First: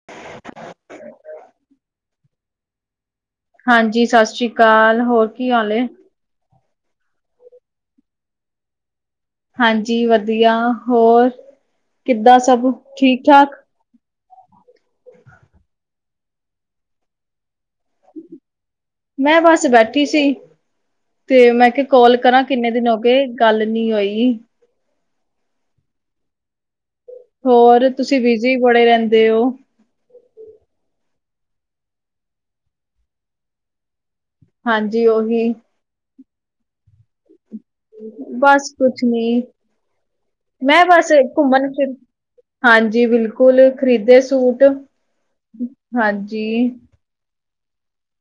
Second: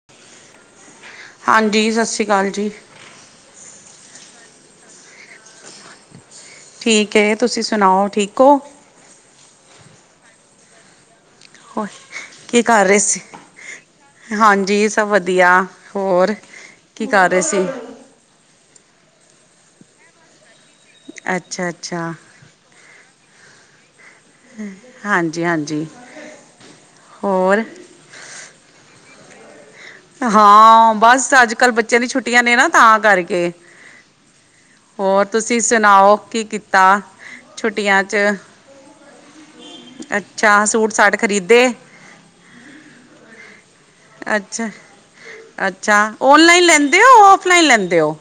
[unintelligible] ਹਾਂਜੀ, ਸਤਿ ਸ਼੍ਰੀ ਅਕਾਲ ਜੀ। ਹਾਂਜੀ, ਸਤਿ ਸ੍ਰੀ ਅਕਾਲ ਹੋਰ ਕੀ ਹਾਲ ਏ। ਠੀਕ ਏ, ਤੁਸੀਂ ਸੁਣਾਓ ਠੀਕ ਔ? ਹਾਂਜੀ ਵਧੀਆ, ਹੋਰ ਹੋਰ ਕਿੱਦਾਂ ਕੀ ਸਭ? ਕਰ ਰਹੇ ਸੀ ਠੀਕ ਠਾਕ। ਹਾਂਜੀ ਸਭ ਵਧੀਆ, ਹੋਰ ਕੀ ਕਰ ਰਹੇ ਸੀ? ਮੈਂ ਬਸ ਬੈਠੀ ਸੀ, ਤੇ ਅੱਛਾ ਮੈਂ ਕਿਆ ਅੱਛਾ ਕਾਲ ਕਰਾਂ। ਕਿੰਨੇ ਦਿਨ ਹੋ ਗਏ ਗੱਲ ਨੀਂ ਹੋਈ। ਹਾਂਜੀ ਹਾਂਜੀ। ਹੋਰ ਤੁਸੀਂ ਵਿਜ਼ੀ ਬੜੇ ਰਹਿੰਦੇ ਹੋ। ਹਾਂ, ਬਸ ਅੱਜ-ਕੱਲ੍ਹ ਬੱਚਿਆਂ ਦੀ ਛੁੱਟੀਆਂ ਨੇਂ ਨਾਂ ਤਾਂ ਕਰਕੇ। ਹਾਂਜੀ ਹੋਰ ਉਹੀ ਤੁਸੀਂ ਸੁਣਾਓ ਕੀ ਕੀਤਾ। ਛੁੱਟੀਆਂ 'ਚ ਬਸ ਕੁਛ ਨੀਂ। ਅੱਛਾ ਮੈਂ ਸੂਟ ਬਸ ਸਾਟ ਖਰੀਦੇ ਘੁੰਮਣ ਫਿਰ ਹਾਂਜੀ ਬਿਲਕੁਲ, ਖ਼ਰੀਦੇ ਸੂਟ। ਅੱਛਾ ਹਾਂਜੀ। ਦੇ ਆਫਲਾਈਨ ਲੈਂਦੇ ਹੋ?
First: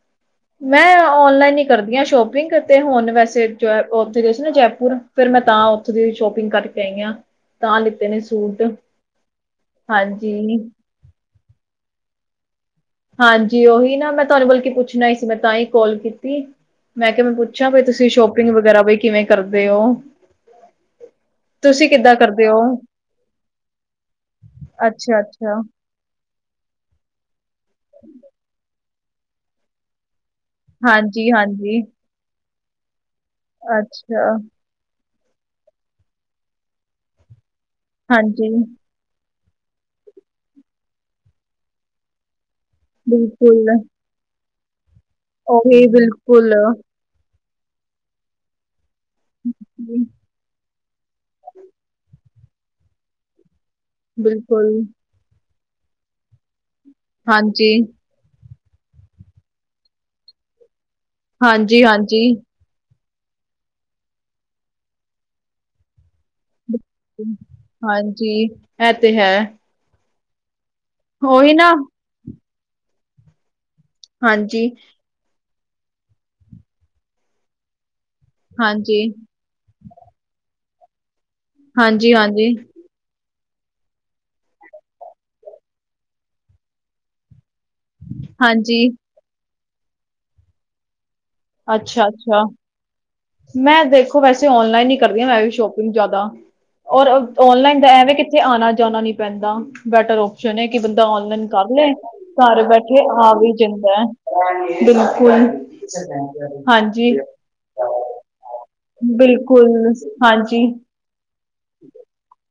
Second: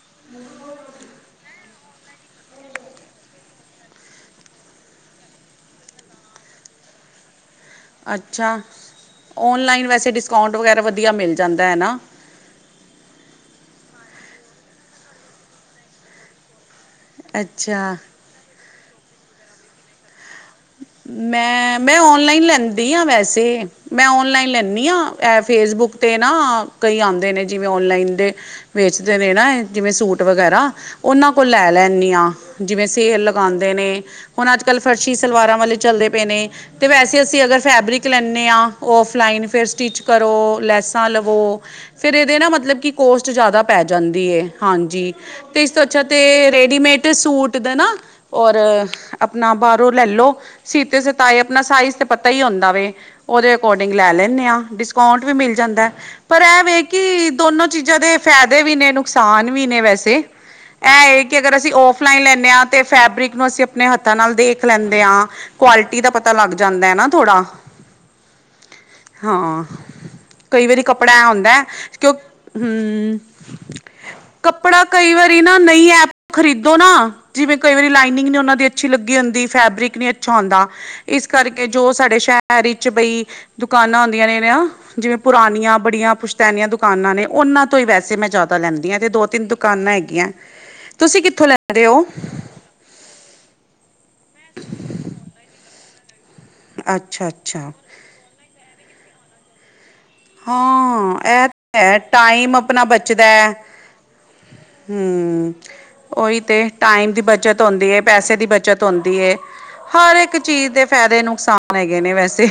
[unintelligible] ਮੈਂ ਔਨਲਾਈਨ ਈ ਕਰਦੀ ਆਂ ਸ਼ੋਪਿੰਗ, ਤੇ ਹੁਣ ਵੈਸੇ ਉੱਥੇ ਗਏ ਸੀ ਨਾਂ ਜੈਪੁਰ। ਫੇਰ ਮੈਂ ਤਾਂ ਉੱਥੋਂ ਦੀ ਸ਼ੋਪਿੰਗ ਕਰਕੇ ਆਈ ਹਾਂ। ਤਾਂ ਲਿੱਤੇ ਨੇ ਅੱਛਾ। ਸੂਟ ਔਨਲਾਈਨ ਵੈਸੇ ਡਿਸਕਾਊਂਟ ਹਾਂਜੀ ਵਗੈਰਾ ਵਧੀਆ ਮਿਲ ਜਾਂਦਾ ਹੈ ਨਾਂ। ਹਾਂਜੀ ਉਹੀ ਨਾਂ ਮੈਂ ਤੁਹਾਨੂੰ ਕੋਲ ਕੀ ਪੁੱਛਣਾ ਈ ਸੀ ਮੈਂ ਤਾਂ ਹੀ ਕੌਲ ਕੀਤੀ। ਮੈਂ ਕਿਹਾ ਮੈਂ ਪੁੱਛਿਆ ਬਈ ਅੱਛਾ ਤੁਸੀਂ ਸ਼ੋਪਿੰਗ ਵਗੈਰਾ ਬਈ ਕਿਵੇਂ ਕਰਦੇ ਹੋ। ਮੈਂ, ਤੁਸੀਂ ਮੈਂ ਕਿੱਦਾਂ ਆਨਲਾਈਨ ਕਰਦੇ ਹੋ ਲੈਂਦੀ ਹਾਂ ਵੈਸੇ। ਮੈਂ ਆਨਲਾਈਨ ਲੈਂਦੀ ਹਾਂ, ਅੱਛਾ ਐ ਅੱਛਾ ਫੇਸਬੁੱਕ। ਤੇ ਨਾ ਕਈ ਆਉਂਦੇ ਨੇ ਜਿਵੇਂ ਆਨਲਾਈਨ ਦੇ ਵੇਸਦੇ ਨੇ ਨਾ ਜਿਵੇਂ ਸੂਟ ਵਗੈਰਾ। ਹਾਂਜੀ ਉਹਨਾਂ ਕੋਲ ਲੈ ਹਾਂਜੀ ਲੈਂਨੀ ਆਂ, ਜਿਵੇਂ ਸੇਲ ਲਗਾਉਂਦੇ ਨੇ ਅੱਛਾ ਹੁਣ ਅੱਜ ਕੱਲ੍ਹ ਫਰਸ਼ੀ, ਸਲਵਾਰਾਂ ਵਾਲੇ ਚੱਲਦੇ ਪਏ ਨੇ ਤੇ ਵੈਸੇ ਅਸੀਂ ਅਗਰ ਫੈਬਰਿਕ ਲੈਂਨੇ ਹਾਂਜੀ ਹਾਂ ਫਲਾਈਨ ਫਿਰ ਸਟਿਚ ਕਰੋ ਲੈਸਾਂ ਲਵੋ, ਫਿਰ ਇਹਦੇ ਨਾ ਮਤਲਬ ਕਿ ਕੋਸਟ ਜ਼ਿਆਦਾ ਬਿਲਕੁਲ ਪੈ ਜਾਂਦੀ ਹੈ। ਹਾਂਜੀ, ਤੇ ਇਸ ਤੋਂ ਉਹੀ ਅੱਛਾ ਬਿਲਕੁਲ ਤਾਂ ਰੈਡੀਮੇਡ ਸੂਟ ਦੇ ਨਾ ਔਰ ਆਪਣਾ ਬਰ, ਲੋ ਸੀਤੇ ਸਿਤਾਏ ਆਪਣਾ ਸਾਈਜ਼ ਤੇ ਪਤਾ ਹੀ ਹੁੰਦਾ ਵੇ। ਉਹਦੇ ਅਕੋਰਡਿੰਗ ਲੈ ਲੈਨੇੇ ਹਾਂ ਬਿਲਕੁਲ ਡਿਸਕਾਊਂਟ ਵੀ ਮਿਲ ਜਾਂਦਾ, ਪਰ ਐਵੇਂ ਕਿ ਦੋਨੋ ਹਾਂਜੀ ਚੀਜ਼ਾਂ ਦੇ ਫਾਇਦੇ ਵੀ ਨੇ ਨੁਕਸਾਨ ਵੀ ਨੇ ਵੈਸੇ, ਇਹ ਏ ਕੀ ਅਗਰ ਅਸੀਂ ਹਾਂਜੀ ਔਫਲਾਈਨ ਹਾਂਜੀ ਲੈਂਨੇ ਹਾਂ ਤੇ ਫੈਬਰਿਕ ਨੂੰ ਅਸੀਂ ਆਪਣੇ ਹੱਥਾਂ ਨਾਲ ਦੇਖ ਦੇਖ ਲੈਂਦੇ ਹਾਂ ਕੁਆਲਿਟੀ ਦਾ ਪਤਾ ਲੱਗ ਜਾਂਦਾ। ਨਾ ਥੋੜ੍ਹਾ ਹਾਂਜੀ, ਇਹ ਤੇ ਹੈ। ਹਾਂ ਕਈ ਵਾਰੀ ਕੱਪੜਾ ਐ ਉਹੀ ਹੁੰਦਾ ਨਾ ਕਿਉਂਕ, ਹੂੰ ਹਾਂਜੀ ਕੱਪੜਾ ਕਈ ਵਾਰੀ ਨਾ ਨੀ ਐਪ ਖਰੀਦੋ ਨਾ ਜਿਵੇਂ ਕਈ ਵਾਰੀ ਲਾਈਨਿੰਗ ਨੇ ਉਹਨਾਂ ਦੀ ਅੱਛੀ ਹਾਂਜੀ ਲੱਗੀ ਹੁੰਦੀ। ਫੈਬਰਿਕ ਨੀ ਅੱਛਾ ਹੁੰਦਾ, ਇਸ ਕਰਕੇ ਜੋ ਹਾਂਜੀ ਸਾਡੇ ਹਾਂਜੀ ਸ਼ਹਿਰ ਹੀ ਬਈ ਦੁਕਾਨਾਂ ਆਉਂਦੀਆਂ ਨੇ ਨੇ ਜਿਵੇਂ ਪੁਰਾਨੀਆਂ ਬੜੀਆਂ ਪੁਸ਼ਤੈਨੀਆਂ ਦੁਕਾਨਾਂ ਨੇ ਉਹਨਾਂ ਤੋਂ ਹੀ ਵੈਸੇ ਮੈਂ ਜ਼ਿਆਦਾ ਹਾਂਜੀ ਲੈਂਦੀ ਹਾਂ, ਤੇ ਦੋ ਤਿੰਨ ਦੁਕਾਨਾਂ ਹੈਗੀਆਂ ਤੁਸੀਂ ਕਿੱਥੋਂ ਲੈ ਰਹੇ ਹੋ? ਅੱਛਾ ਅੱਛਾ ਮੈਂ ਦੇਖੋ ਵੈਸੇ ਆਨਲਾਈਨ ਹੀ ਕਰਦੀ ਹਾਂ ਮੈਂ ਵੀ ਸ਼ੋਪਿੰਗ ਜਿਆਦਾ, ਔਰ ਅੱਛਾ ਅੱਛਾ ਆਨਲਾਈਨ ਦਾ ਐਵੇਂ ਕਿ ਤੇ ਆਉਣਾ ਜਾਣਾ ਨੀ ਪੈਂਦਾ ਬੈਟਰ ਉਹ ਸੁਣਿਆ ਕਿ ਬੰਦਾ ਹਾਂ ਆਨਲਾਈਨ ਇਹ ਕਰ ਤਾਂ ਲੈ ਹੈ ਟਾਈਮ ਘਰ ਆਪਣਾ ਬੈਠੇ ਬਚਦਾ ਆ ਵੀ ਹੈ। ਜਾਂਦਾ, ਹੂੰ ਉਹੀ ਬਿਲਕੁਲ। ਤੇ ਟਾਈਮ ਹਾਂਜੀ। ਦੀ ਬੱਚਤ ਹੁੰਦੀ ਪੈਸੇ ਦੀ ਬੱਚਤ ਹੁੰਦੀ ਏ। ਬਿਲਕੁਲ ਹਰ ਇੱਕ ਹਾਂਜੀ ਚੀਜ਼ ਦੇ ਫ਼ਾਇਦੇ ਨੁਕਸਾਨ ਹੈਗੇ ਨੇ ਵੈਸੇ।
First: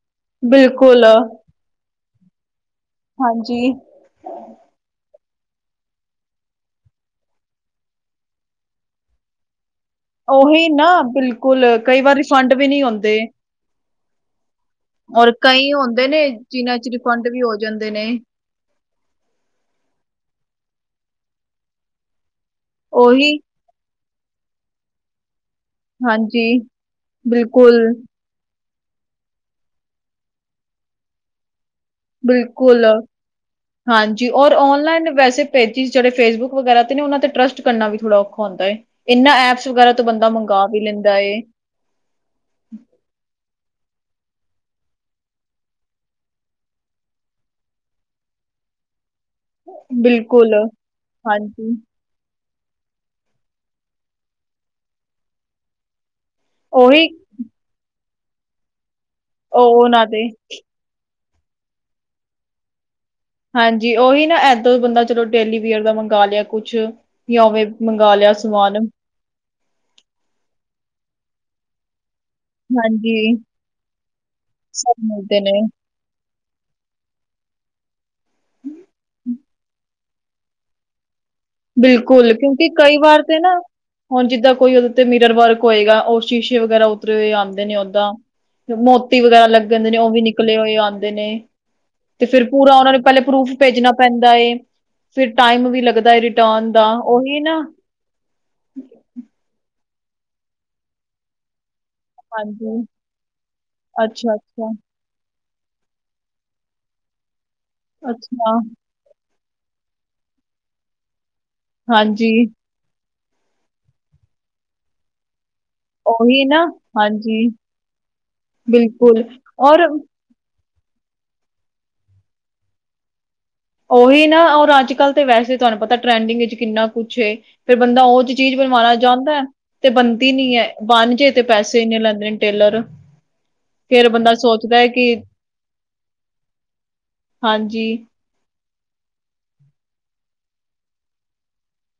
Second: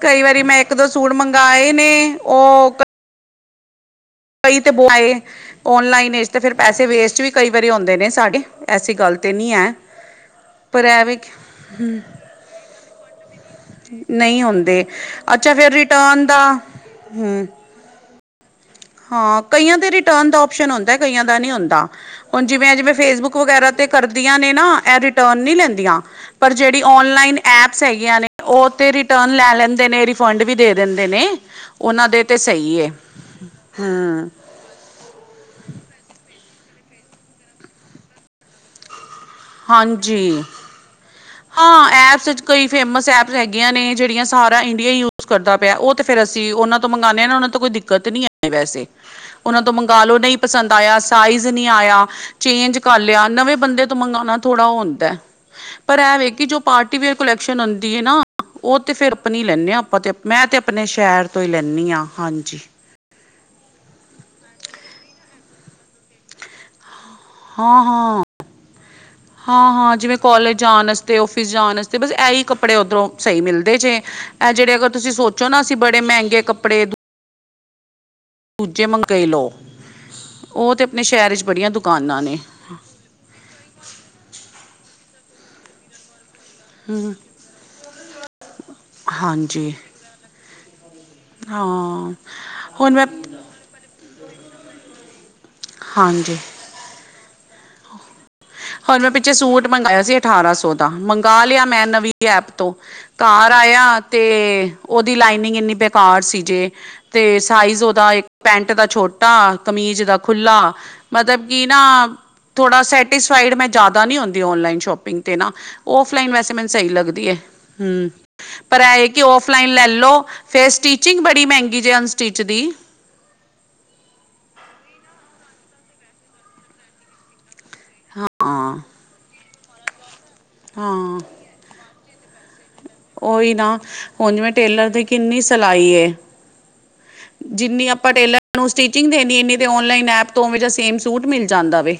ਕਈ ਵਾਰੀ ਮੈਂ ਇੱਕ ਦੋ ਬਿਲਕੁਲ ਸੂਟ ਮੰਗਵਾਏ ਨੇ ਉਹ ਹਾਂਜੀ। ਕਈ ਤੇ ਬੋਆਏ, ਆਨਲਾਈਨ ਵਿੱਚ ਫਿਰ ਪੈਸੇ ਵੇਸਟ ਵੀ ਕਈ ਵਾਰੀ ਹੁੰਦੇ ਨੇ ਸਾਡੇ ਐਸੀ ਗੱਲ ਤੇ ਨਹੀਂ ਏ। ਉਹੀ ਨਾ ਬਿਲਕੁਲ ਕਈ ਵਾਰ ਰਿਫੰਡ ਵੀ ਨਹੀਂ ਆਉਂਦੇ। ਨਹੀਂ ਹੁੰਦੇ ਔਰ ਅੱਛਾ ਕਈ ਫਿਰ ਹੁੰਦੇ ਰਿਟਰਨ ਨੇ ਦਾ ਜਿਨਾਂ ਚ ਰਿਫੰਡ ਵੀ ਹੂੰ ਹੋ ਜਾਂਦੇ ਨੇ। ਹਾਂ, ਕਈਆਂ ਦੇ ਰਿਟਰਨ ਦਾ ਆਪਸ਼ਨ ਹੁੰਦਾ ਕਈਆਂ ਦਾ ਨਹੀਂ ਹੁੰਦਾ, ਹੁਣ ਜਿਵੇਂ ਅ ਜਿਵੇਂ ਫੇਸਬੁੱਕ ਉਹੀ ਵਗੈਰਾ, ਤੇ ਕਰਦੀਆਂ ਨੇ ਨਾ ਇਹ ਰਿਟਰਨ ਨੀ ਲੈਂਦੀਆਂ ਹਾਂਜੀ ਪਰ ਜਿਹੜੀ ਆਨਲਾਈਨ ਬਿਲਕੁਲ ਐਪਸ ਹੈਗੀਆਂ ਨੇ। ਉਹ ਤੇ ਰਿਟਰਨ ਲੈ ਲੈਂਦੇ ਨੇ ਰਿਫੰਡ ਵੀ ਦੇ ਦਿੰਦੇ ਨੇ ਉਹਨਾਂ ਦੇ ਤੇ ਸਹੀ ਬਿਲਕੁਲ ਏ। ਹਾਂਜੀ, ਹੂੰ ਔਰ ਆਨਲਾਈਨ ਵੈਸੇ ਪੇਜਿਸ ਜਿਹੜੇ ਫੇ ਫੈਸਬੁਕ ਵਗੈਰਾ ਤੇ ਉਹਨਾਂ ਤੇ ਟਰੱਸਟ ਕਰਨਾ ਵੀ ਥੋੜਾ ਔਖਾ ਹੁੰਦਾ ਹੈ, ਇਹਨਾਂ ਐਪ ਸ਼ੁਕਰ ਆ ਤੋਂ ਬੰਦਾ ਹਾਂਜੀ ਮੰਗਵਾ ਵੀ ਲੈਂਦਾ ਏ। ਹਾਂ ਐਪਸ ਕਈ ਫੇਮਸ ਐਪਸ ਹੈਗੀਆਂ ਨੇ ਜਿਹੜੀਆਂ ਸਾਰਾ ਇੰਡੀਆ ਯੂਜ ਕਰਦਾ ਪਿਆ ਉਹ ਤੇ ਫਿਰ ਅਸੀਂ ਉਹਨਾਂ ਤੋਂ ਮੰਗਉਂਦੇ ਹਾਂ, ਉਹਨਾਂ ਤਾਂ ਕੋਈ ਦਿੱਕਤ ਨਹੀਂ ਆ, ਵੈਸੇ। [inaudible] ਉਹਨਾ ਤੋਂ ਮੰਗਾਲੋ ਨਹੀਂ ਬਿਲਕੁਲ ਪਸੰਦ ਆਇਆ ਸਾਈਜ ਨਹੀਂ ਹਾਂਜੀ ਆਇਆ, ਚੇਂਜ ਕਰ ਲਿਆ ਨਵੇਂ ਬੰਦੇ ਤੋਂ ਮੰ ਥੋੜ੍ਹਾ ਹੁੰਦਾ ਪਰ ਇਹਵੇ ਕਿ ਜੋ ਪਾਰਟੀ ਉਹੀ ਵੇਅਰ ਕੁਲੈਕਸ਼ਨ ਆੁਦੀ ਹੈ ਨਾ। ਉਹ ਤੇ ਫਿਰ ਆਪਣੀ ਹੀ ਲੈਂਦੇ ਉਹ ਹਾਂ ਆਪਾਂ ਉਹਨਾਂ ਤੇ ਦੇ ਮੈਂ ਤੇ ਆਪਣੇ ਸ਼ਹਿਰ ਤੋਂ ਹੀ ਲੈਂਨੀ ਹਾਂ ਹਾਂਜੀ। ਹਾਂਜੀ, ਉਹੀ ਨਾ ਏਦੋਂ ਬੰਦਾ ਚਲੋ ਡੇਲੀਵੀਅਰ ਦਾ ਮੰਗਵਾ ਲਿਆ ਕੁਛ। ਜਾਂ ਉਵੇਂ ਹਾਂ ਮੰਗਵਾ ਹਾਂ ਲਿਆ ਸਮਾਨ। ਹਾਂ-ਹਾਂ, ਜਿਵੇਂ ਕੋਲਜ ਜਾਣ ਵਸਤੇ ਔਫਿਸ ਜਾਣ ਵਾਤੇ ਬਸ ਇਹੀ। ਕੱਪੜੇ ਉੱਧਰੋਂ ਹਾਂਜੀ ਸਹੀ ਮਿਲਦੇ ਜੇ ਇਹ ਜਿਹੜੇ ਅਗਰ ਸਭ ਤੁਸੀਂ ਮਿਲਦੇ ਸੋਚੋ ਨਾ ਨੇ ਅਸੀਂ ਬੜੇ ਮਹਿੰਗੇ ਕੱਪੜੇ ਦੂਜੇ ਮੰਗਈ ਲਉ, ਉਹ ਤਾਂ ਆਪਣੇ ਸ਼ਹਿਰ ਚ ਬੜੀਆਂ ਦੁਕਾਨਾਂ ਨੇ। ਵੀ ਕਈ ਵਾਰ ਤੇ ਨਾ, ਹੁਣ ਜਿੱਦਾਂ ਕੋਈ ਉਹਦੇ ਤੇ ਮੀਰਰ ਵਰਕ ਹੋਏਗਾ ਉਸ ਸ਼ੀਸ਼ੇ ਵਗੈਰਾ ਹੂੰ ਉਤਰੇ ਹੋਏ ਆਉਂਦੇ ਨੇ ਓਦਾਂ। ਮੋਤੀ ਵਗੈਰਾ ਹਾਂਜੀ ਲੱਗੇ ਹੁੰਦੇ ਨੇ ਉਹ ਵੀ ਨਿਕਲੇ ਹੋਏ ਆਉਂਦੇ ਨੇ। ਹਾਂ। ਤੇ ਫੇਰ ਪੂਰਾ ਉਹਨਾ ਹੁਣ ਨੇ ਮੈਂ ਪਹਿਲੇ ਪਰੂਫ਼ ਭੇਜਣਾ ਪੈਂਦਾ ਏ, ਫੇਰ ਟਾਈਮ ਵੀ ਲੱਗਦਾ ਐ ਹਾਂਜੀ ਰਿਟਰਨ ਦਾ, ਓਹੀ ਨਾ ਹੁਣ ਮੈਂ ਪਿੱਛੇ ਸੂਟ ਮੰਗਇਆ ਸੀ ਅਠਾਰਾਂ ਸੌ ਦਾ, ਮੰਗਾ ਲਿਆ ਮੈਂ ਨਵੀ ਐਪ ਤੋਂ ਹਾਂਜੀ, ਘਰ ਆਯਾ ਤੇ ਅੱਛਾ-ਅੱਛਾ, ਉਹਦੀ ਲਾਈਨਿੰਗ ਇੰਨੀ ਬੇਕਾਰ ਸੀ ਜੇ ਤੇ ਸਾਈਜ਼ ਅੱਛਾ, ਉਹਦਾ ਇੱਕ ਅੱਛਾ, ਪੈਂਟ ਦਾ ਛੋਟਾ, ਕਮੀਜ਼ ਦਾ ਖੁੱਲ੍ਹਾ ਮਤਲਬ ਕਿ ਨਾ ਹਾਂਜੀ, ਥੋੜਾ ਸੈਟਿਸਫਾਈਡ ਮੈਂ ਜ਼ਿਆਦਾ ਨੀ ਹੁੰਦੀ ਓਨਲਾਈਨ ਸ਼ੋਪਿੰਗ ਤੇ ਨਾ ਔਫਲਾਈਨ ਉਹੀ ਵੈਸੇ ਨਾ, ਮੈਨੂੰ ਸਹੀ ਲੱਗਦੀ ਐ, ਹਾਂਜੀ, ਹੂੰ ਪਰ ਇਹ ਏ ਕਿ ਬਿਲਕੁਲ ਔਫਲਾਈਨ ਲੈ ਔਰ ਲਓ ਫੇਰ ਸਟਿਚਿੰਗ ਬੜੀ ਮਹਿੰਗੀ ਜੇ ਅਨਸਟਿਚ ਦੀ ਉਹੀ ਨਾ ਔਰ ਅੱਜ-ਕੱਲ੍ਹ ਤਾਂ ਵੈਸੇ ਤੁਹਾਨੂੰ ਪਤਾ ਟਰੈਂਡਿੰਗ ਵਿੱਚ ਕਿੰਨਾ ਕੁਛ ਏ ਫੇਰ ਬੰਦਾ ਉਹ ਜੀ ਚੀਜ਼ ਹਾਂ ਬਣਵਾਉਣਾ ਚਾਹੁੰਦਾ ਐ ਤੇ ਬਣਦੀ ਨੀ ਏ, ਬਣ ਹਾਂ ਜੇ ਤੇ ਪੈਸੇ ਇੰਨੇ ਲੈਂਦੇ ਨੇ ਟੇਲਰ ਉਹੀ ਨਾ ਫੇਰ ਬੰਦਾ ਹੁਣ ਜਿਵੇਂ ਸੋਚਦਾ ਹੈ ਟੇਲਰ ਦੀ ਕਿ ਕਿੰਨੀ ਸਿਲਾਈ ਏ ਹਾਂਜੀ ਜਿੰਨੀ ਆਪਾਂ ਟੇਲਰ ਨੂੰ ਸਟਿਚਿੰਗ ਦੇਣੀ ਇਨੀ ਤੇ ਔਨਲਾਈਨ ਐਪ ਤੋਂ ਉਵੇਂ ਜਾਂ ਸੇਮ ਸੂਟ ਮਿਲ ਜਾਂਦਾ ਵੇ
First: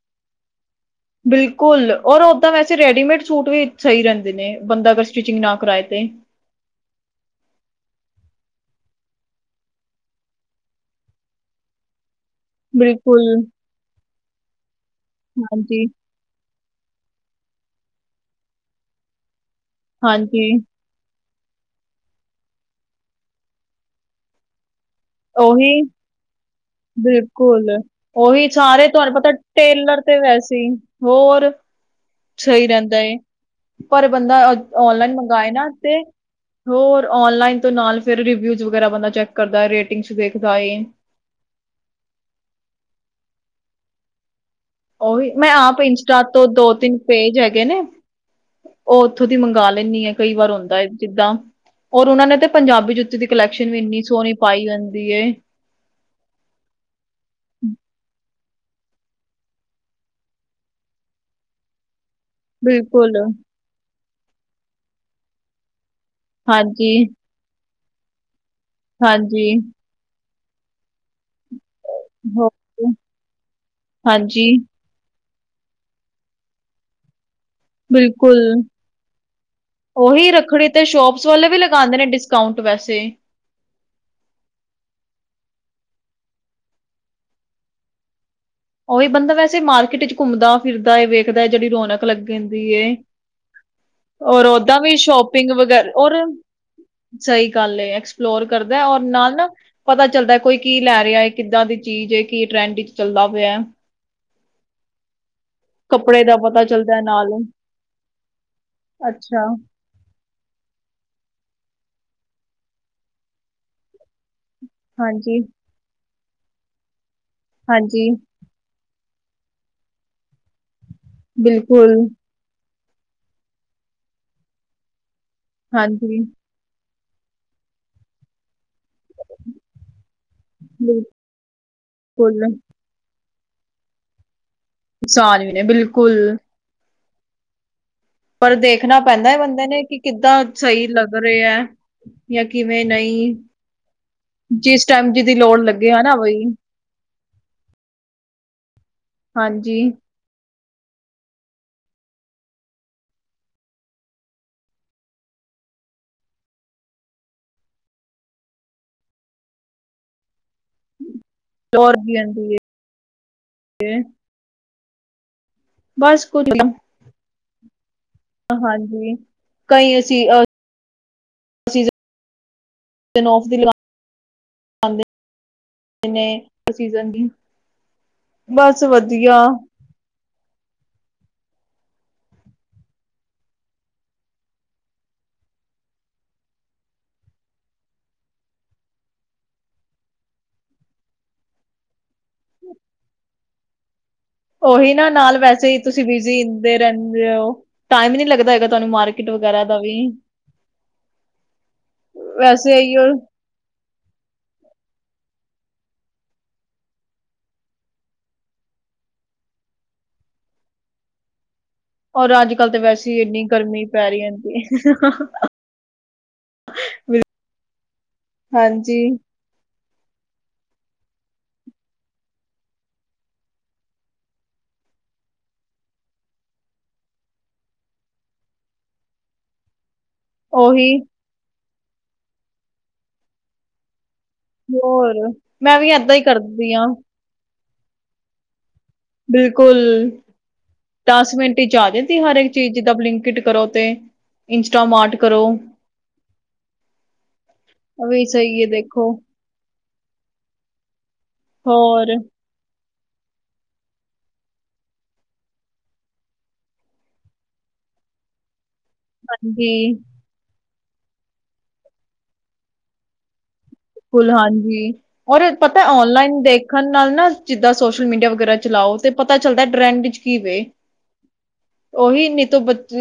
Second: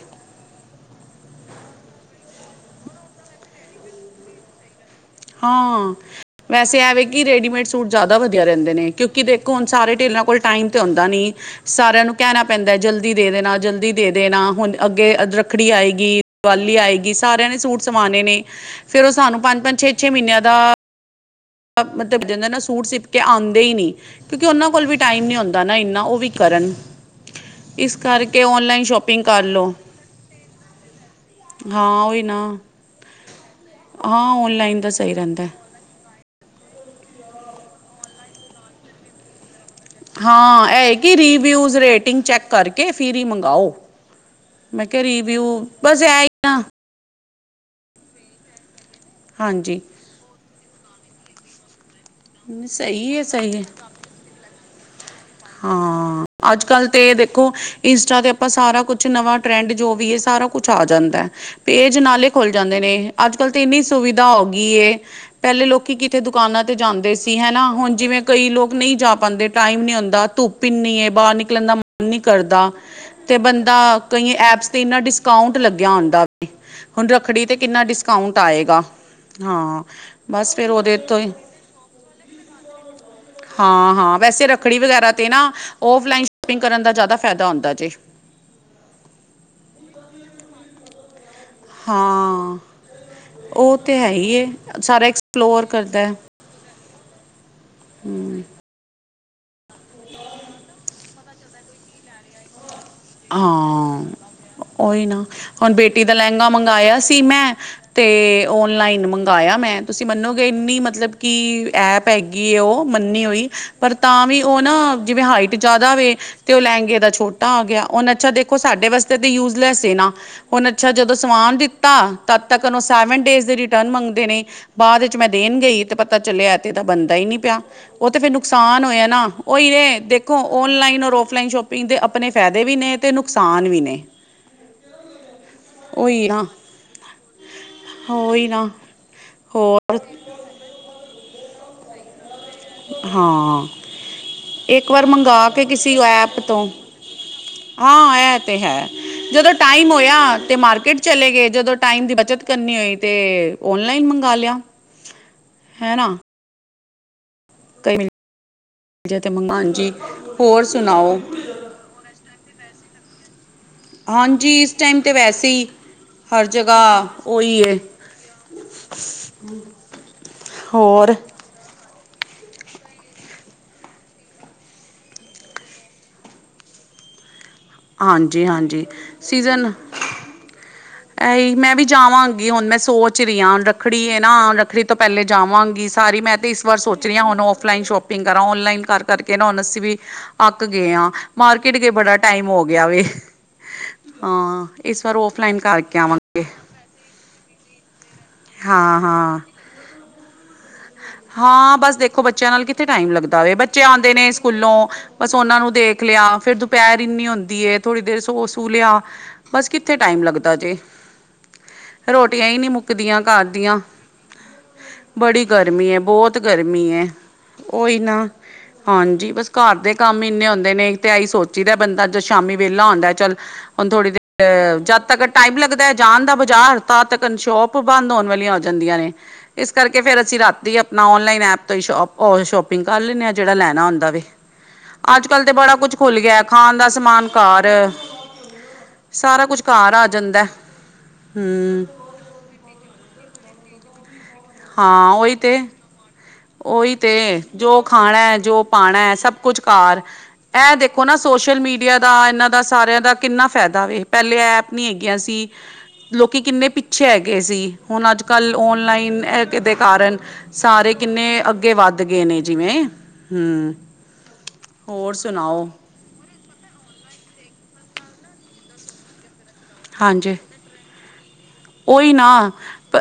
ਬਿਲਕੁਲ ਔਰ ਉਦਾਂ ਵੈਸੇ ਰੈਡੀਮੇਡ ਸੂਟ ਵੀ ਸਹੀ ਰਹਿੰਦੇ ਨੇ ਬੰਦਾ ਅਗਰ ਸਟਿਚਿੰਗ ਨਾ ਕਰਾਏ ਹਾਂ। ਤੇ ਵੈਸੇ ਐ ਵੇ ਕਿ ਰੈਡੀਮੇਡ ਸੂਟ ਜ਼ਿਆਦਾ ਵਧੀਆ ਰਹਿੰਦੇ ਨੇ ਕਿਉਂਕਿ ਦੇਖੋ ਹੁਣ ਸਾਰੇ ਟੇਲਰਾਂ ਕੋਲ ਟਾਈਮ ਤੇ ਹੁੰਦਾ ਨਹੀਂ। ਸਾਰਿਆਂ ਨੂੰ ਕਹਿਣਾ ਪੈਂਦਾ ਜਲਦੀ ਬਿਲਕੁਲ ਦੇ ਦੇਣਾ, ਜਲਦੀ ਦੇ ਦੇਣਾ। ਹੁਣ ਅੱਗੇ ਰੱਖੜੀ ਹਾਂਜੀ ਆਏਗੀ। ਦੀਵਾਲੀ ਆਏਗੀ, ਸਾਰਿਆਂ ਨੇ ਸੂਟ ਸਵਾਣੇ ਨੇ ਫੇਰ ਉਹ ਸਾਨੂੰ ਪੰਜ-ਪੰਜ, ਛੇ-ਛੇ ਮਹੀਨਿਆਂ ਹਾਂਜੀ ਦਾ ਮਤਲਬ ਐਹ ਹੋ ਜਾਂਦਾ ਨਾ ਸੂਟ ਸਿਪ ਕੇ ਆਦੇ ਹੀ ਨੀ ਕਿਉਂਕਿ ਉਹਨਾਂ ਕੋਲ ਵੀ ਟਾਈਮ ਨੀ ਹੁੰਦਾ ਨਾ ਉਹੀ ਇੰਨਾ ਉਹ ਵੀ ਕੀ ਕਰਨ ਬਿਲਕੁਲ, ਇਸ ਕਰਕੇ ਉਹੀ ਔਨਲਾਈਨ ਸਾਰੇ ਤੁਹਾਨੂੰ ਸ਼ੋਪਿੰਗ ਪਤਾ ਕਰ ਲਓ ਟੇਲਰ ਤੇ ਵੈਸੇ ਹੋਰ ਹਾਂ ਉਹੀ ਨਾ ਸਹੀ ਰਹਿੰਦਾ ਏ ਪਰ ਹਾਂ ਬੰਦਾ ਦਾ ਔਨਲਾਈਨ ਸਹੀ ਰਹਿੰਦਾ ਮੰਗਵਾਏ ਹੈ। ਨਾ। ਤੇ ਹੋਰ ਓਨ ਲਈਨ ਤੋਂ ਨਾਲ ਫਿਰ ਰਿਵਿਊਜ ਵਗਰਾ ਬੰਦਾ ਚੈੱਕ ਕਰਦਾ ਰੇਟਿੰਗ ਚ ਹਾਂ, ਇਹ ਏ ਕਿ ਰੀਵਿਊਜ਼ ਰੇਟਿੰਗ ਚੈਕ ਕਰਕੇ ਫਿਰ ਹੀ ਮੰਗਾਓ। ਮੈਂ ਕਿਹਾ ਉਹੀ ਰਿਵਿਊ ਮੈਂ ਆਪ ਬਸ ਇਹ ਇੰਸਟਾ ਹੀ ਤੋਂ ਨਾ ਦੋ ਤਿੰਨ ਪੇਜ ਹੈਗੇ ਨੇ ਉਹ ਉੱਥੋਂ ਦੀ ਮੰਗਾ ਹਾਂਜੀ ਲੈਂਣੀ ਆ। ਕਈ ਵਾਰ ਹੁੰਦਾ ਐ ਜਿੱਦਾਂ ਔਰ ਉਹਨਾਂ ਨੇ ਤੇ ਪੰਜਾਬੀ ਸਹੀ ਜੁੱਤੀ ਹੈ ਦੀ ਸਹੀ ਹੈ ਕਲੈਕਸ਼ਨ ਵੀ ਇੰਨੀ ਸੋਨੀ ਪਾਈ ਹੁੰਦੀ ਏ। ਹਾਂ। ਅੱਜ-ਕੱਲ ਤੇ ਦੇਖੋ ਇੰਸਟਾ ਤੇ ਆਪਾਂ ਸਾਰਾ ਕੁਛ ਨਵਾਂ ਟਰੈਂਡ ਜੋ ਵੀ ਐ, ਸਾਰਾ ਕੁਛ ਆ ਜਾਂਦਾ। ਪੇਜ ਨਾਲੇ ਖੁਲੱ ਜਾਂਦੇ ਨੇ, ਬਿਲਕੁਲ ਅੱਜ-ਕੱਲ ਤੇ ਇੰਨੀ ਸੁਵਿਧਾ ਹੋ ਗਈ ਏ। ਪਹਿਲੇ ਲੋਕੀ ਕਿਥੇ ਦੁਕਾਨਾਂ ਤੇ ਹਾਂਜੀ, ਜਾਂਦੇ ਸੀ ਹੈਨਾ, ਹੁਣ ਜਿਵੇਂ ਕਈ ਲੋਕ ਨਹੀਂ ਜਾ ਹਾਂਜੀ। ਪਾਂਦੇ ਟਾਈਮ ਨੀ ਹੁੰਦਾ। ਧੁੱਪ ਏਨੀ ਏ, ਬਾਹਰ ਨਿਕਲਣ ਦਾ ਮਨ ਨੀ ਹੋਰ ਕਰਦਾ ਤੇ ਬੰਦਾ ਕਈ ਹਾਂਜੀ ਐਪਸ ਤੇ ਇੰਨਾ ਡਿਸਕਾਊਂਟ ਲੱਗਿਆ ਹੁੰਦਾ ਵੇ, ਹੁਣ ਰੱਖੜੀ ਤੇ ਕਿੰਨਾ ਡਿਸਕਾਊਂਟ ਬਿਲਕੁਲ ਆਏਗਾ। ਹਾਂ। ਉਹੀ ਬਸ ਰੱਖੜੀ ਫੇਰ ਤੇ ਉਹਦੇ ਤੋਂ ਸ਼ੋਪਸ ਹੀ ਵਾਲੇ ਵੀ ਲਗਾਂਦੇ ਨੇ ਡਿਸਕਾਊਂਟ ਵੈਸੇ ਹਾਂ ਹਾਂ ਵੈਸੇ ਰੱਖੜੀ ਵਗੈਰਾ ਤੇ ਨਾ ਓਫਲਾਈਨ ਸ਼ੋਪਿੰਗ ਕਰਨ ਦਾ ਜ਼ਿਆਦਾ ਫਾਇਦਾ ਹੁੰਦਾ ਜੇ। ਓਹੀ ਬੰਦਾ ਵੈਸੇ ਮਾਰਕੀਟ ਚ ਘੁੰਮਦਾ ਫਿਰਦਾ ਵੇਖਦਾ ਜੇੜੀ ਰੌਣਕ ਲੱਗੀ ਹਾਂ ਹੁੰਦੀ ਏ। ਉਹ ਤੇ ਹੈ ਹੀ ਔਰ ਏ ਓਦਾਂ ਵੀ ਸਾਰਾ ਸ਼ੋਪਿੰਗ ਐਕਸਪਲੋਰ ਵਗੈਰਾ ਕਰਦਾ ਰ ਸਹੀ ਗੱਲ ਏ। ਐਕਸਪਲੋਰ ਕਰ ਔਰ ਨਾਲ ਨਾ ਪਤਾ ਚੱਲਦਾ ਏ ਕੋਈ ਕੀ ਲੈ ਰਿਹਾ ਐ, ਕਿੱਦਾਂ ਦੀ ਚੀਜ਼, ਕੀ ਟਰੈਂਡਿੱਗ ਚੱਲਦਾ। ਪਿਆ ਹੈ। ਹਾਂ ਓਹੀ ਨਾ ਹੁਣ ਬੇਟੀ ਦਾ ਕੱਪੜੇ ਲਹਿੰਗਾ ਪਤਾ ਚੱਲਦਾ ਮੰਗਇਆ ਹੈ ਸੀ, ਨਾਲ ਮੈਂ ਤੇ ਔਨਲਾਈਨ ਅੱਛਾ ਮੰਗਇਆ ਮੈਂ। ਤੁਸੀਂ ਮੰਨੋਗੇ ਇੰਨੀ ਮਤਲਬ ਕਿ ਐਪ ਹੈਗੀ ਏ ਉਹ ਮੰਨੀ ਹੋਈ ਪਰ ਤਾਂ ਵੀ ਓ ਨਾ ਜਿਵੇਂ ਹਾਂਜੀ ਹਾਈਟ ਜਾਦਾ ਵੇ ਤੇ ਓ ਲਹਂਗੇ ਦਾਂ ਛੋਟ ਹਾਂਜੀ। ਦੇਖੋ ਸਾਡੇ ਵਾਸਤੇ ਤਾਂ ਯੂਜਲੈਸ ਏ ਨਾ, ਹੁਨ ਅੱਛਾ ਜਦੋਂ ਸਵਾਨ ਦਿੱਤਾ ਬਿਲਕੁਲ ਤਦ ਤੱਕਨ ਓ ਸੈਵਨ ਡੇਜ਼ ਦੇ ਰਿਟਰਨ ਮੰਗਦੇ ਨੇ, ਬਾਦ ਵਿੱਚ ਮੈਂ ਦੇਨ ਗਈ ਤੇ ਪਤਾ ਹਾਂਜੀ ਚੱਲਿਆ ਏ ਓਹਦਾ ਬਨਦਾ ਈ ਨੀ ਪਯਾ, ਓ ਤੇ ਫੇਰ ਨੁਕਸਾਨ ਹੋਇਆ ਨਾ ਉਹੀ ਏ ਦੇਖ ਖੋ ਓਨਲਾਈਨ ਔਰ ਓਫਲਾਈਨ ਸ਼ੋਪਿੰਗ ਦੇ ਆਪਣੇ ਬਿਲਕੁਲ ਫਾਇਦੇ ਵੀ ਨੇ ਤੇ ਨੁਕਸਾਨ ਵੀ ਨੇ। ਨੁਕਸਾਨ ਵੀ ਨੇ ਉਹੀ ਬਿਲਕੁਲ। ਨਾ ਉਹੀ ਪਰ ਨਾ ਦੇਖਣਾ ਪੈਂਦਾ ਐ ਬੰਦੇ ਨੇ ਕਿ, ਹੋਰ ਕਿੱਦਾਂ ਸਹੀ ਲੱਗ ਰਿਹਾ ਐ। ਯਾ ਕਿਵੇਂ ਨਈ ਹਾਂ ਜਿਸ ਇੱਕ ਵਾਰ ਟਾਈਮ ਜਿਦੀ ਮੰਗਵਾ ਲੋੜ ਕੇ ਲੱਗੇ ਕਿਸੇ ਹਨਾ ਐਪ ਬਾਈ। ਤੋਂ ਹਾਂ ਇਹ ਤੇ ਹੈ, ਜਦੋਂ ਹਾਂਜੀ ਟਾਈਮ ਹੋਇਆ ਤੇ ਮਾਰਕੀਟ ਚਲੇ ਗਏ ਜਦੋਂ ਟਾਈਮ ਦੀ ਬੱਚਤ ਕਰਨੀ ਹੋਈ ਤੇ, ਓਨਲਾਈਨ ਮੰਗਵਾ ਲਿਆ। ਹੈਨਾ? [unintelligible] ਹੋਰ ਸੁਣਾਓ। [unintelligible] ਹਾਂਜੀ ਇਸ ਟਾਈਮ ਤੇ ਵੈਸੇ ਈ, ਬਸ ਹਰ ਕੁਝ ਜਗ੍ਹਾ ਓਈ ਏ। ਹਾਂਜੀ, ਕਈ ਅਸੀਂ ਅ ਹੋਰ [unintelligible] ਬਸ ਹਾਂਜੀ-ਹਾਂਜੀ, ਵਧੀਆ ਸੀਜ਼ਨ- ਇਹੀ ਮੈਂ ਵੀ ਜਾਵਾਂਗੀ ਹੁਨ ਮੈਂ ਸੋਚ ਰਹੀ ਆਂ ਰੱਖੜੀ ਹੈ ਨਾ, ਰੱਖੜੀ ਤੋਂ ਪਹਿਲੇ ਜਾਵਾਂਗੀ ਸਾਰੀ ਮੈਂ ਤੇ ਇਸ ਵਾਰ ਸੋਚ ਰਹੀ ਆਂ ਹੁਨ ਔਫਲਾਈਨ ਸ਼ੋਪਿੰਗ ਕਰਾਂ ਔਨਲਾਈਨ ਕਰਕੇ ਨਾ ਹੁਨ ਅਸੀਂ ਵੀ ਅੱਕ ਗਏ ਆ, ਮਾਰਕਿਟ ਗਏ ਬੜਾ ਟਾਈਮ ਹੋ ਗਿਆ ਵੇ। ਹਾਂ ਉਹੀ ਇਸ ਨਾ ਵਾਰ ਨਾਲ ਔਫਲਾਈਨ ਵੈਸੇ ਹੀ ਕਰ ਤੁਸੀਂ ਬਿਜੀ ਈਦੇ ਰਹਿੰਦੇ ਹੋ, ਟਾਈਮ ਨੀ ਲੱਗਦਾ ਹੈਗਾ ਤੁਹਾਨੂੰ ਹਾਂ ਮਾਰਕੀਟ ਹਾਂ ਵਗੈਰਾ ਦਾ ਵੀ ਹਾਂ ਬਸ ਦੇਖੋ ਬੱਚਿਆਂ ਨਾਲ ਵੈਸੇ ਕਿੱਥੇ ਇਹੀਓ ਟਾਈਮ ਲੱਗਦਾ ਵੇ ਬੱਚੇ ਆਂਦੇ ਨੇ ਸਕੂਲੋਂ। ਬਸ ਉਹਨਾਂ ਨੂੰ ਦੇਖ ਲਿਆ, ਫਿਰ ਦੁਪਹਿਰ ਇੰਨੀ ਹੁੰਦੀ ਐ ਥੋੜ੍ਹੀ ਦੇਰ ਸੋ ਸੂ ਲੇਆ। ਬਸ ਕਿੱਥੇ ਟਾਈਮ ਲੱਗਦਾ ਜੇ। ਔਰ ਰੋਟੀਆਂ ਹੀ ਨਹੀਂ ਅੱਜ-ਕੱਲ੍ਹ ਤੇ ਵੈਸੇ ਮੁੱਕਦੀਆਂ ਇੰਨੀ ਘਰ ਦੀਆਂ ਗਰਮੀ ਪੈ ਰਹੀ ਰੈਂਦੀ। ਬੜੀ ਗਰਮੀ ਹੈ ਬਹੁਤ ਗਰਮੀ ਏ, ਓਈ ਨਾ ਹਾਂਜੀ। ਬਸ ਘਰ ਦੇ ਕੰਮ ਇੰਨੇ ਹੁੰਦੇ ਨੇ ਤੇ ਐ ਸੋਚੀ ਦਾ ਬੰਦਾ ਜੋ ਸ਼ਾਮੀ ਵੇਲਾ ਹੁੰਦਾ ਐ ਚੱਲ ਹੁਨ ਥੋੜੀ ਦੇਰ ਜਦ ਤੱਕ ਟਾਈਮ ਲੱਗਦਾ ਜਾਣ ਦਾ ਬਾਜ਼ਾਰ, ਤਦ ਤੱਕ ਸ਼ੋਪ ਪ੍ ਬੰਦ ਹੋਨ ਵਾਲੀਆਂ ਹੋ ਜਾਂਦੀਆਂ ਨੇ। ਇਸ ਕਰਕੇ ਫੇਰ ਅਸੀਂ ਰਾਤੀ ਉਹੀ ਆਪਣਾ ਨਲਾਈਨ ਐਪ ਤੋਂ ਹੀ ਸ਼ੋਪਿੰਗ ਕਰ ਲੈਂਣੇ ਹਾਂ ਜਿਹੜਾ ਲੈਣਾ ਹੋਂਦਾ ਵੇ। ਹੋਰ ਅੱਜ ਕੱਲ੍ਹ ਤੇ ਬੜਾ ਮੈਂ ਵੀ ਕੁਛ ਏਦਾਂ ਖੁੱਲ ਹੀ ਗਿਆ, ਕਰਦੀ ਖਾਣ ਹਾਂ ਦਾ ਸਮਾਨ ਘਰ ਸਾਰਾ ਕੁਛ ਬਿਲਕੁਲ ਘਰ ਆ ਜਾਂਦਾ ਐ। ਦਸ ਮਿੰਟ ਚ ਆ ਜਾਂਦੀ ਹਰ ਇੱਕ ਚੀਜ਼ ਜਿੱਦਾਂ ਬਲਿੰਕਿਟ ਕਰੋ ਤੇ। ਇੰਸਟਾਮਾਰਟ ਕਰੋ। ਓਹੀ ਤੇ ਜੋ ਉਹ ਵੀ ਖਾਣਾ ਸਹੀ ਜੋ ਪਾਣਾ ਦੇਖੋ ਹੈ, ਸਭ ਕੁਛ ਘਰ ਇਹ ਦੇਖ ਦੇਖੋ ਨਾ ਸੋਸ਼ਲ ਮੀਡੀਆ ਦਾ ਹੋਰ ਏਨਾਂ ਦਾ, ਸਾਰਿਆਂ ਦਾ ਕਿੰਨਾ ਫਾਇਦਾ ਵੇ, ਪਹਿਲੇ ਐਪ ਨੀ ਹੈਗੀਆਂ ਸੀ। ਲੋਕੀ ਕਿੰਨੇ ਪਿੱਛੇ ਹੈਗੇ ਸੀ, ਹੁਨ ਅੱਜ ਕੱਲ੍ਹ ਔਨਲਾਈਨ ਕਿਨ ਕਿਦੇ ਹਾਂਜੀ ਕਾਰਨ ਸਾਰੇ ਕਿੰਨੇ ਅੱਗੇ ਵੱਧ ਗਏ ਨੇ, ਜਿਵੇਂ ਹੂੰ ਕੁਲ ਹਾਂਜੀ, ਔਰ ਪਤਾ ਔਨਲਾਈਨ ਦੇਖ ਦੇੱਖਣ ਨਾਲ ਨਾ ਜਿੱਦਾਂ ਸੋਸ਼ਲ ਮੀਡੀਆ ਵਗੈਰਾ ਚਲਾਓ ਤੇ ਪਤਾ ਚੱਲਦਾ ਟਰੈਂਡ ਚ ਹਾਂਜੀ ਕੀ ਵੇ, ਓਹੀ ਨੇ ਤੇ ਬੱਚ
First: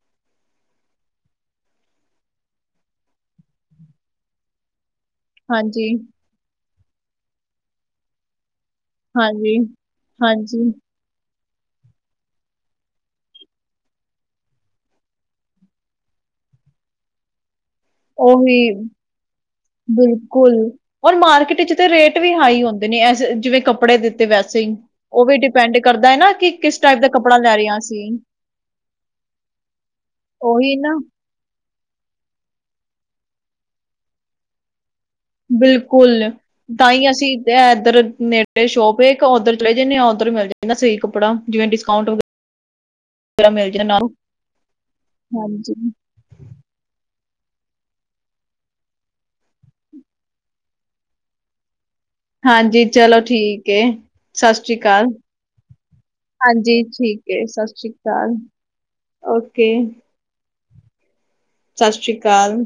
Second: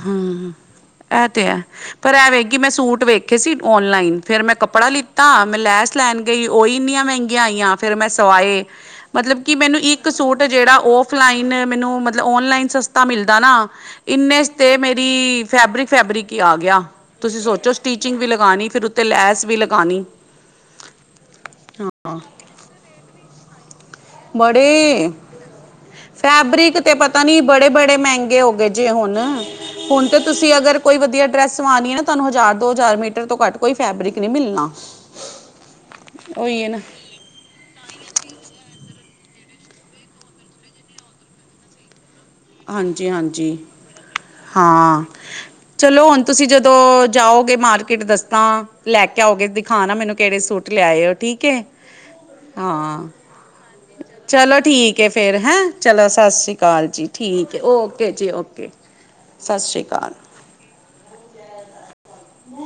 ਹਾਂ। ਐ ਤੇ ਹੈ ਪਰ ਐ ਵੇ ਕਿ ਮੈਂ ਸੂਟ ਵੇਖੇ ਸੀ ਔਨਲਾਈਨ, ਫਿਰ ਮੈਂ ਕੱਪੜਾ ਲਿ ਤਾ ਮੈਂ ਹਾਂਜੀ, ਲੈਸ ਲੈਣ ਗਈ ਓਈ ਇੰਨੀਆਂ ਮਹਿੰਗੀਆਂ ਆਈਆਂ, ਫਿਰ ਮੈਂ ਸਵਾਏ। ਮਤਲਬ ਕਿ ਹਾਂਜੀ, ਮੈਨੂੰ ਇੱਕ ਸੂਟ ਹਾਂਜੀ ਜਿਹੜਾ ਓ ਔਫਲਾਈਨ ਮੈਨੂੰ ਮਤਲਬ ਓਨਲਾਈਨ ਸਸਤਾ ਮਿਲਦਾ ਨਾ, ਇੰਨੇ ਤੇ ਮੇਰੀ, ਫੈਬਰਿਕ ਫੈਬਰਿਕ ਹੀ ਆ ਗਿਆ। ਤੁਸੀਂ ਸੋਚੋ ਸਟੀਚਿੰਗ ਵੀ ਲਗਾਣੀ, ਫਿਰ ਉੱਤੇ ਲੈਸ ਵੀ ਲਗਾਣੀ। ਕੋਈ ਨੀ ਔਰ ਮਾਰਕੀਟ ਵਿੱਚ ਤੇ ਰੇਟ ਵੀ ਹਾਈ ਹੁੰਦੇ ਨੇੇ, ਏਸ ਜਿਵੇਂ ਕੱਪੜੇ ਦਿੱ ਬੜੇ ਨਾ ਕਿ ਕਿਸ ਫੈਬਰਿਕ ਤੇ ਟਾਈਪ ਦਾ ਪਤਾ ਕੱਪੜਾ ਨੀ ਲੈ ਰਹੇ ਹਾਂ ਬੜੇ-ਬੜੇ ਅਸੀਂ ਮਹਿੰਗੇ ਹੋ ਗਏ ਜੇ ਹੁਣ ਹੁਣ ਤੇ ਤੁਸੀਂ ਉਹੀ ਅਗਰ ਨਾ ਕੋਈ ਵਧੀਆ ਡਰੈਸ ਸਵਾਣੀ ਏਨਾ ਤੁਹਾਨੂੰ ਹਜ਼ਾਰ ਦੋ ਹਜ਼ਾਰ ਮੀਟਰ ਤੋਂ ਘੱਟ ਕੋਈ ਫੈਬਰਿਕ ਨੀ ਮਿਲਣਾ ਬਿਲਕੁਲ ਉਹੀ ਹੈ ਨਾ ਤਾਂ ਹੀ ਅਸੀਂ ਤੇ ਏਧਰ ਨੇਡੇ ਸ਼ੋਪ ਹੈ ਇੱਕ ਉੱਧਰ ਚਲੇ ਜਾਂਦੇ ਆ ਓਧਰ ਮਿਲ ਜਾਂਦਾ ਸਹੀ ਕੱਪੜਾ ਜਿਵੇਂ ਡਿਸਕਾਊਂਟ ਵਗੈ ਹਾਂਜੀ-ਹਾਂਜੀ ਹਾਂ ਹਾਂਜੀ, ਚਲੋ ਤੁਸੀਂ ਜਦੋਂ ਜਾਓਗੇ ਮਾਰਕੀਟ ਦੱਸਨਾ ਲੈ ਕੇ ਆਓਗੇ ਦਿਖਾ ਨਾ ਮੈਨੂੰ ਕਿਹੜੇ ਸੂਟ ਲਿਆਏ ਠੀਕ ਐ ਹਾਂਜੀ ਚਲੋ ਠੀਕ ਹੈ ਸਤਿ ਚਲੋ ਸ਼੍ਰੀ ਠੀਕ ਅਕਾਲ ਹੈ ਫਿਰ ਹੈ ਚਲੋ ਸਤਿ ਸ਼੍ਰੀ ਹਾਂਜੀ ਅਕਾਲ ਜੀ ਠੀਕ ਹੈ ਸਤਿ ਸ੍ਰੀ ਓਕੇ ਜੀ ਅਕਾਲ ਓਕੇ ਸਤਿ ਓਕੇ ਸ਼੍ਰੀ ਅਕਾਲ ਸਤਿ ਸ਼੍ਰੀ ਅਕਾਲ